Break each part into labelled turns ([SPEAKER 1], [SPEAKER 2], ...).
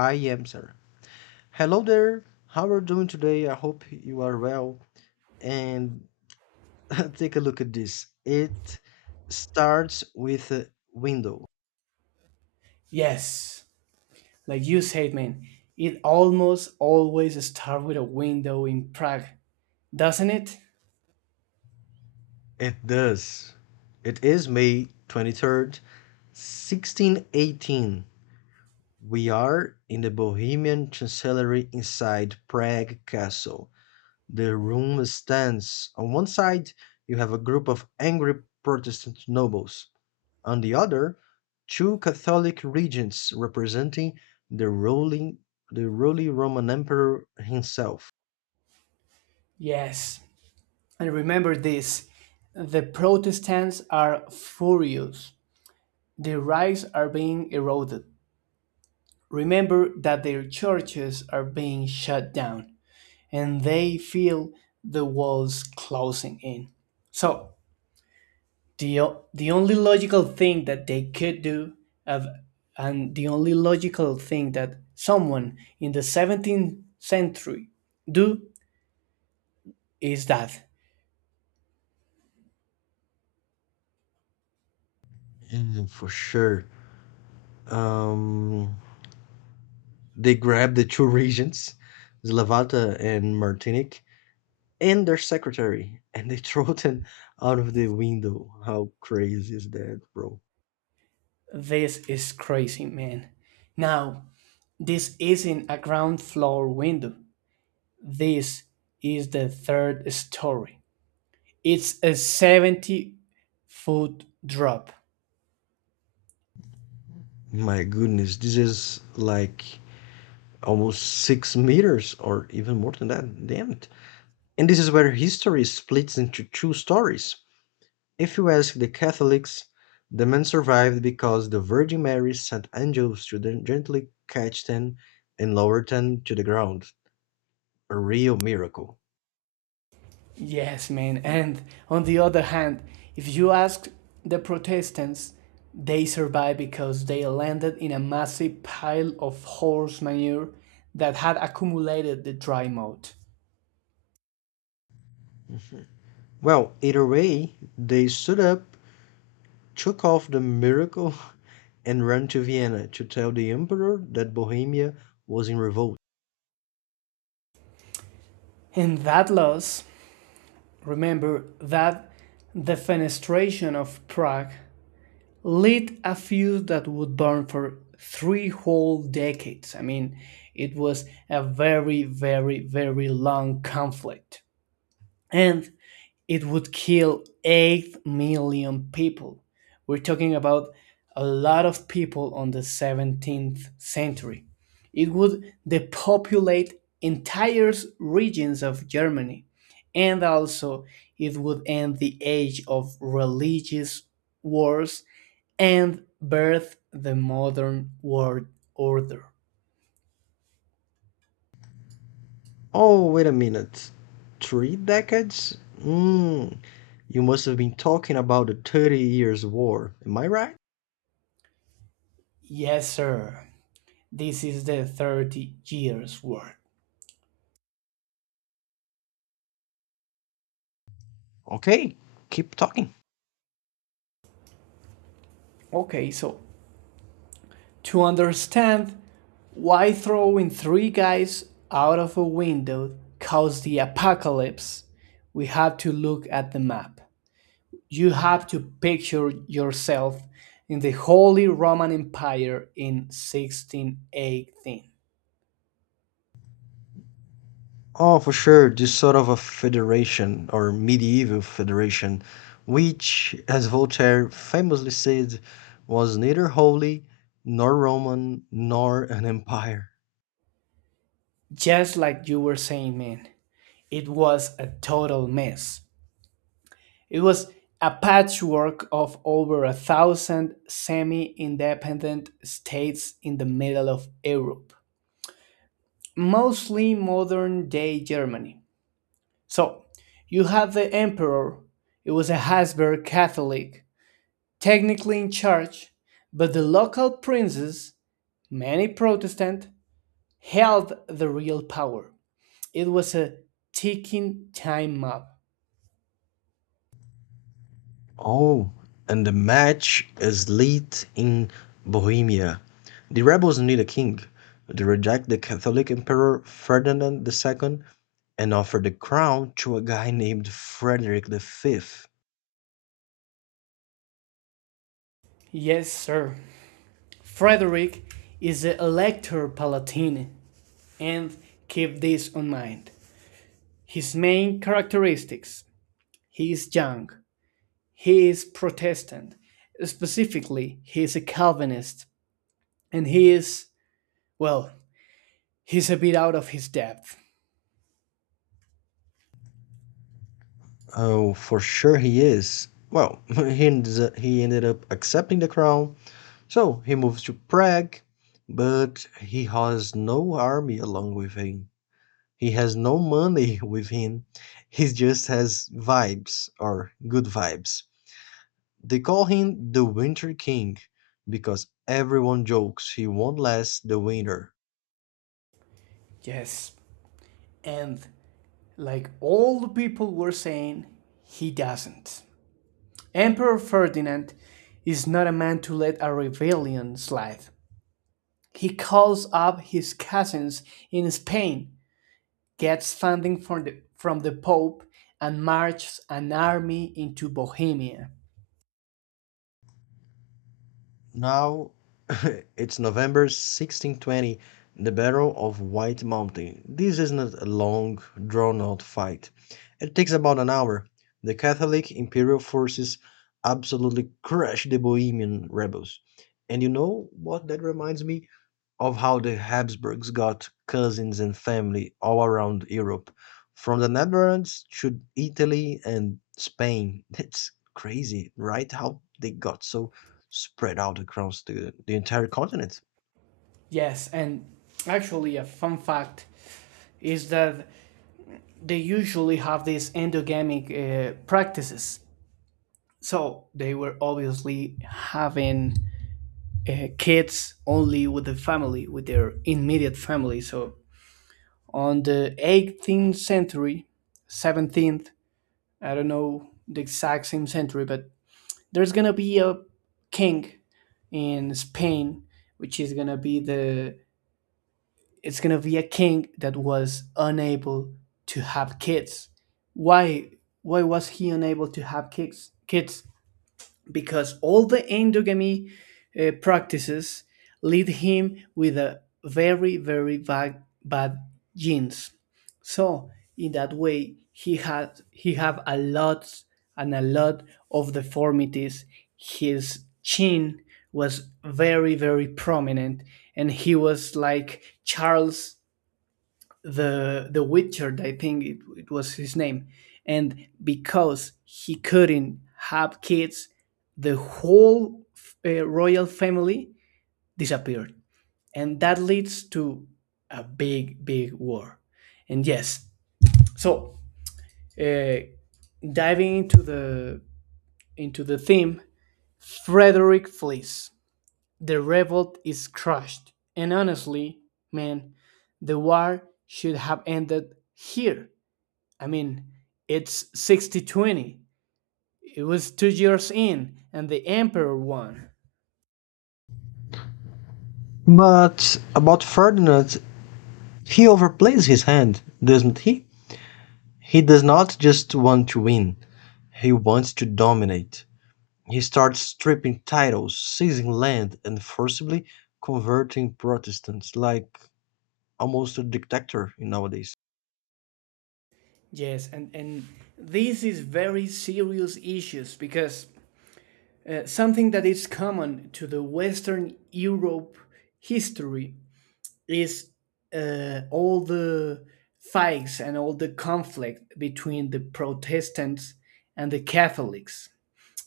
[SPEAKER 1] I am, sir. Hello there. How are you doing today? I hope you are well. And take a look at this. It starts with a window.
[SPEAKER 2] Yes, like you said, man, it almost always starts with a window in Prague, doesn't it?
[SPEAKER 1] It does. It is May 23rd, 1618. We are in the Bohemian Chancellery inside Prague Castle. The room stands. On one side, you have a group of angry Protestant nobles. On the other, two Catholic regents representing the ruling the ruling Roman Emperor himself.
[SPEAKER 2] Yes. And remember this, the Protestants are furious. Their rights are being eroded. Remember that their churches are being shut down, and they feel the walls closing in. So, the only logical thing that they could do of and the only logical thing that someone in the 17th century do is that
[SPEAKER 1] For sure. Um, they grabbed the two regents, Slavata and Martinic, and their secretary, and they throw them out of the window. How crazy is that, bro?
[SPEAKER 2] this is crazy, man. Now, this isn't a ground floor window, this is the third story, it's a 70-foot drop.
[SPEAKER 1] My goodness, this is like almost 6 meters or even more than that. Damn it. And this is where history splits into two stories. If you ask the Catholics, the man survived because the Virgin Mary sent angels to then gently catch them and lower them to the ground. A real miracle.
[SPEAKER 2] Yes, man. And on the other hand, if you ask the Protestants, they survived because they landed in a massive pile of horse manure that had accumulated the dry moat.
[SPEAKER 1] Well, either way, they stood up, took off the miracle, and ran to Vienna to tell the emperor that Bohemia was in revolt.
[SPEAKER 2] In that loss, remember that the fenestration of Prague lit a fuse that would burn for three whole decades. I mean, it was a very, very, very long conflict. And it would kill 8 million people. We're talking about a lot of people on the 17th century. It would depopulate entire regions of Germany, and also it would end the age of religious wars and birth the modern world order.
[SPEAKER 1] Oh, wait a minute. Three decades? Mm, you must have been talking about the 30 Years' War. Am I right?
[SPEAKER 2] Yes, sir. This is the 30 years war.
[SPEAKER 1] Okay, keep talking.
[SPEAKER 2] Okay, so to understand why throwing three guys out of a window caused the apocalypse, we have to look at the map. You have to picture yourself in the Holy Roman Empire in 1618.
[SPEAKER 1] Oh, for sure. This sort of a federation or medieval federation, which, as Voltaire famously said, was neither holy nor Roman nor an empire.
[SPEAKER 2] Just like you were saying, man, it was a total mess. It was a patchwork of over a thousand semi independent states in the middle of Europe, mostly modern day Germany. So you have the emperor, it was a Habsburg Catholic, technically in charge, but the local princes, many Protestant, held the real power. It was a ticking time bomb.
[SPEAKER 1] Oh, and the match is lit in Bohemia. The rebels need a king. They reject the Catholic Emperor Ferdinand II and offer the crown to a guy named Frederick V.
[SPEAKER 2] Yes, sir. Frederick is the Elector Palatine, and keep this in mind. His main characteristics: he is young, he is Protestant. Specifically, he is a Calvinist. And he is, well, he's a bit out of his depth.
[SPEAKER 1] Oh, for sure he is. Well, he ended up accepting the crown, so he moves to Prague, but he has no army along with him. He has no money with him. He just has vibes or good vibes. They call him the Winter King because everyone jokes he won't last the winter.
[SPEAKER 2] Yes. And like all the people were saying, he doesn't. Emperor Ferdinand is not a man to let a rebellion slide. He calls up his cousins in Spain, gets funding from from the Pope, and marches an army into Bohemia.
[SPEAKER 1] Now it's November 1620, the Battle of White Mountain. This isn't a long, drawn out fight. It takes about an hour. The Catholic imperial forces absolutely crush the Bohemian rebels. And you know what that reminds me? Of how the Habsburgs got cousins and family all around Europe, from the Netherlands to Italy and Spain. It's crazy, right? How they got so spread out across the entire continent.
[SPEAKER 2] Yes, and actually, a fun fact is that they usually have these endogamic practices. So they were obviously having kids only with the family, with their immediate family. So on the 18th century, 17th, I don't know the exact same century, but there's gonna be a king in Spain, which is gonna be the it's going to be a king that was unable to have kids. Why? Why was he unable to have kids? Because all the endogamy practices lead him with a very very bad, bad genes. So in that way, he have a lot and a lot of deformities. His chin was very very prominent, and he was like Charles the Witcher, I think it was his name, and because he couldn't have kids, the whole royal family disappeared, and that leads to a big big war, and yes, so uh, diving into the theme, Frederick flees. The revolt is crushed, and honestly, man, the war should have ended here. I mean, it's 60 20. It was 2 years in, and the emperor won.
[SPEAKER 1] But about Ferdinand, he overplays his hand, doesn't he? He does not just want to win, he wants to dominate. He starts stripping titles, seizing land, and forcibly converting Protestants like almost a dictator nowadays.
[SPEAKER 2] Yes, and this is very serious issues because something that is common to the Western Europe history is all the fights and all the conflict between the Protestants and the Catholics.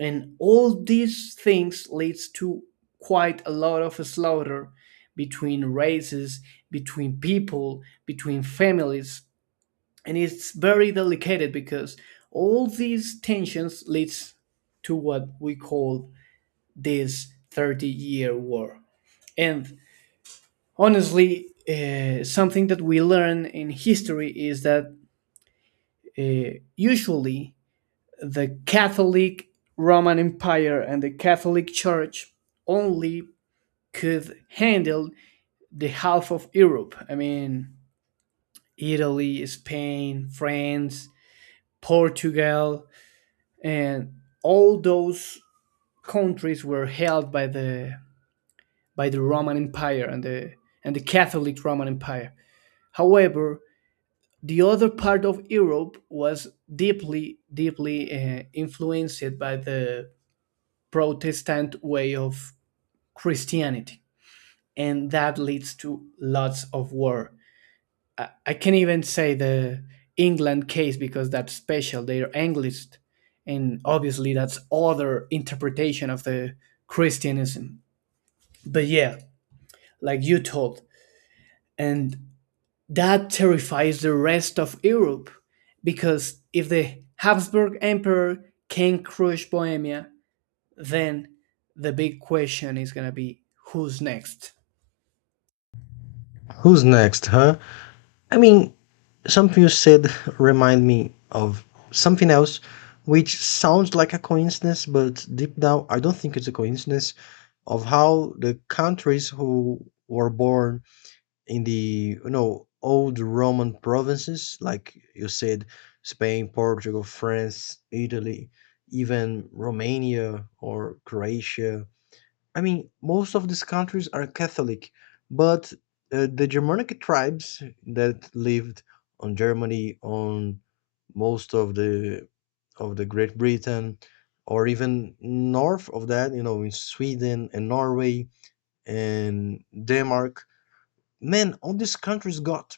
[SPEAKER 2] And all these things leads to quite a lot of slaughter between races, between people, between families, and it's very delicate because all these tensions leads to what we call this 30-year war. And honestly, something that we learn in history is that usually the Catholic Roman Empire and the Catholic Church only could handle the half of Europe. I mean, Italy, Spain, France, Portugal, and all those countries were held by the Roman Empire and the Catholic Roman Empire. However, the other part of Europe was deeply deeply influenced by the Protestant way of Christianity, and that leads to lots of war. I can't even say the England case because that's special. They're Anglist, and obviously that's other interpretation of the Christianism. But yeah, like you told, and that terrifies the rest of Europe because if the Habsburg Emperor can crush Bohemia, then the big question is gonna be who's next.
[SPEAKER 1] Who's next, huh? I mean, something you said remind me of something else, which sounds like a coincidence, but deep down I don't think it's a coincidence. Of how the countries who were born in the, you know, old Roman provinces, like you said, Spain, Portugal, France, Italy, even Romania or Croatia. I mean, most of these countries are Catholic, but the Germanic tribes that lived on Germany, on most of the Great Britain, or even north of that, you know, in Sweden and Norway and Denmark, man, all these countries got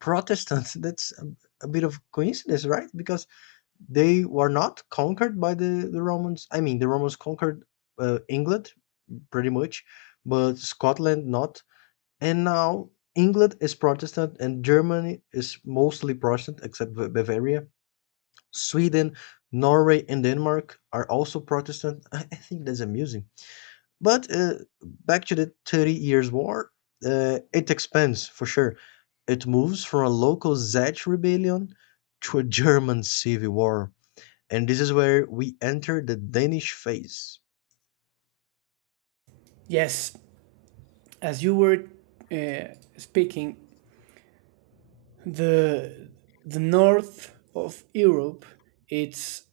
[SPEAKER 1] Protestant. That's a bit of coincidence, right? Because they were not conquered by the Romans. I mean, the Romans conquered England pretty much, but Scotland not. And now England is Protestant and Germany is mostly Protestant except Bavaria. Sweden, Norway, and Denmark are also Protestant. I think that's amusing. But back to the 30 Years' War, it expands for sure. It moves from a local Zech rebellion to a German civil war. And this is where we enter the Danish phase.
[SPEAKER 2] Yes, as you were speaking, the the north of Europe it's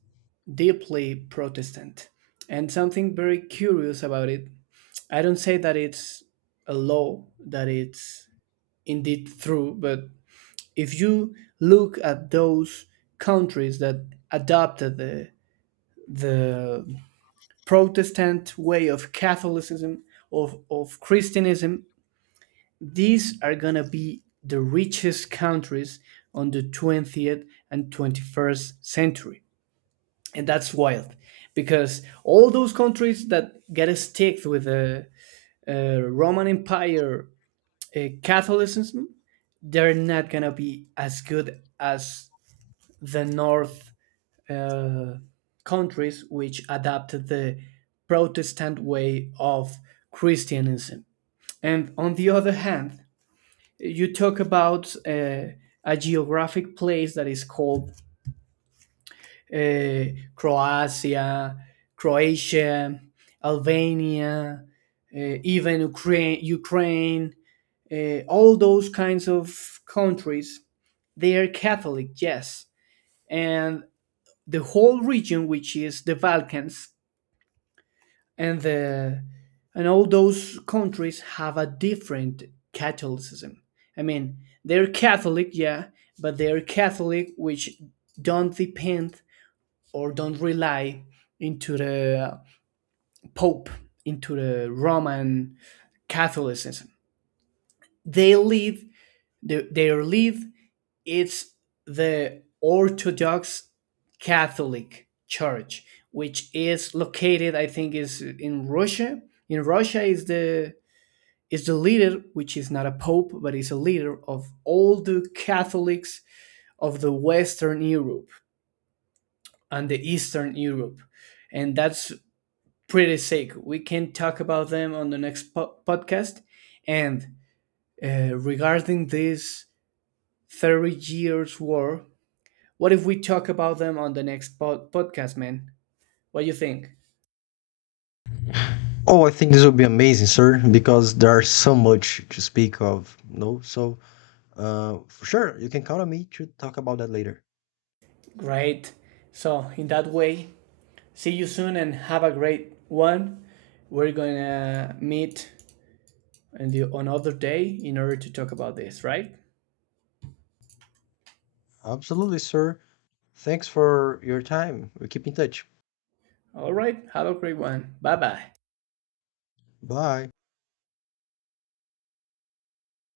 [SPEAKER 2] deeply Protestant, and something very curious about it. I don't say that it's a law that it's indeed true, but if you look at those countries that adopted the Protestant way of Catholicism of Christianism, these are gonna be the richest countries on the 20th and 21st century. And that's wild because all those countries that get sticked with the Roman Empire Catholicism, they're not gonna be as good as the North uh, countries which adapted the Protestant way of Christianism. And on the other hand, you talk about a geographic place that is called uh, Croatia, Croatia, Albania, even Ukraine, all those kinds of countries, they are Catholic, yes. And the whole region, which is the Balkans, and the and all those countries have a different Catholicism. I mean, they're Catholic, yeah, but they're Catholic which don't depend or don't rely into the Pope, into the Roman Catholicism. They live their live it's the Orthodox Catholic Church, which is located, I think, is in Russia. In Russia is the leader, which is not a pope, but is a leader of all the Catholics of the Western Europe and the Eastern Europe. And that's pretty sick. We can talk about them on the next podcast. And regarding this 30 years war, what if we talk about them on the next podcast, man? What do you think?
[SPEAKER 1] Oh, I think this will be amazing, sir, because there's so much to speak of. No, so for sure, you can count on me to talk about that later.
[SPEAKER 2] Great. So, in that way, see you soon and have a great one. We're gonna meet and another day in order to talk about this, right?
[SPEAKER 1] Absolutely, sir. Thanks for your time. We keep in touch.
[SPEAKER 2] All right. Have a great one. Bye bye.
[SPEAKER 1] Bye.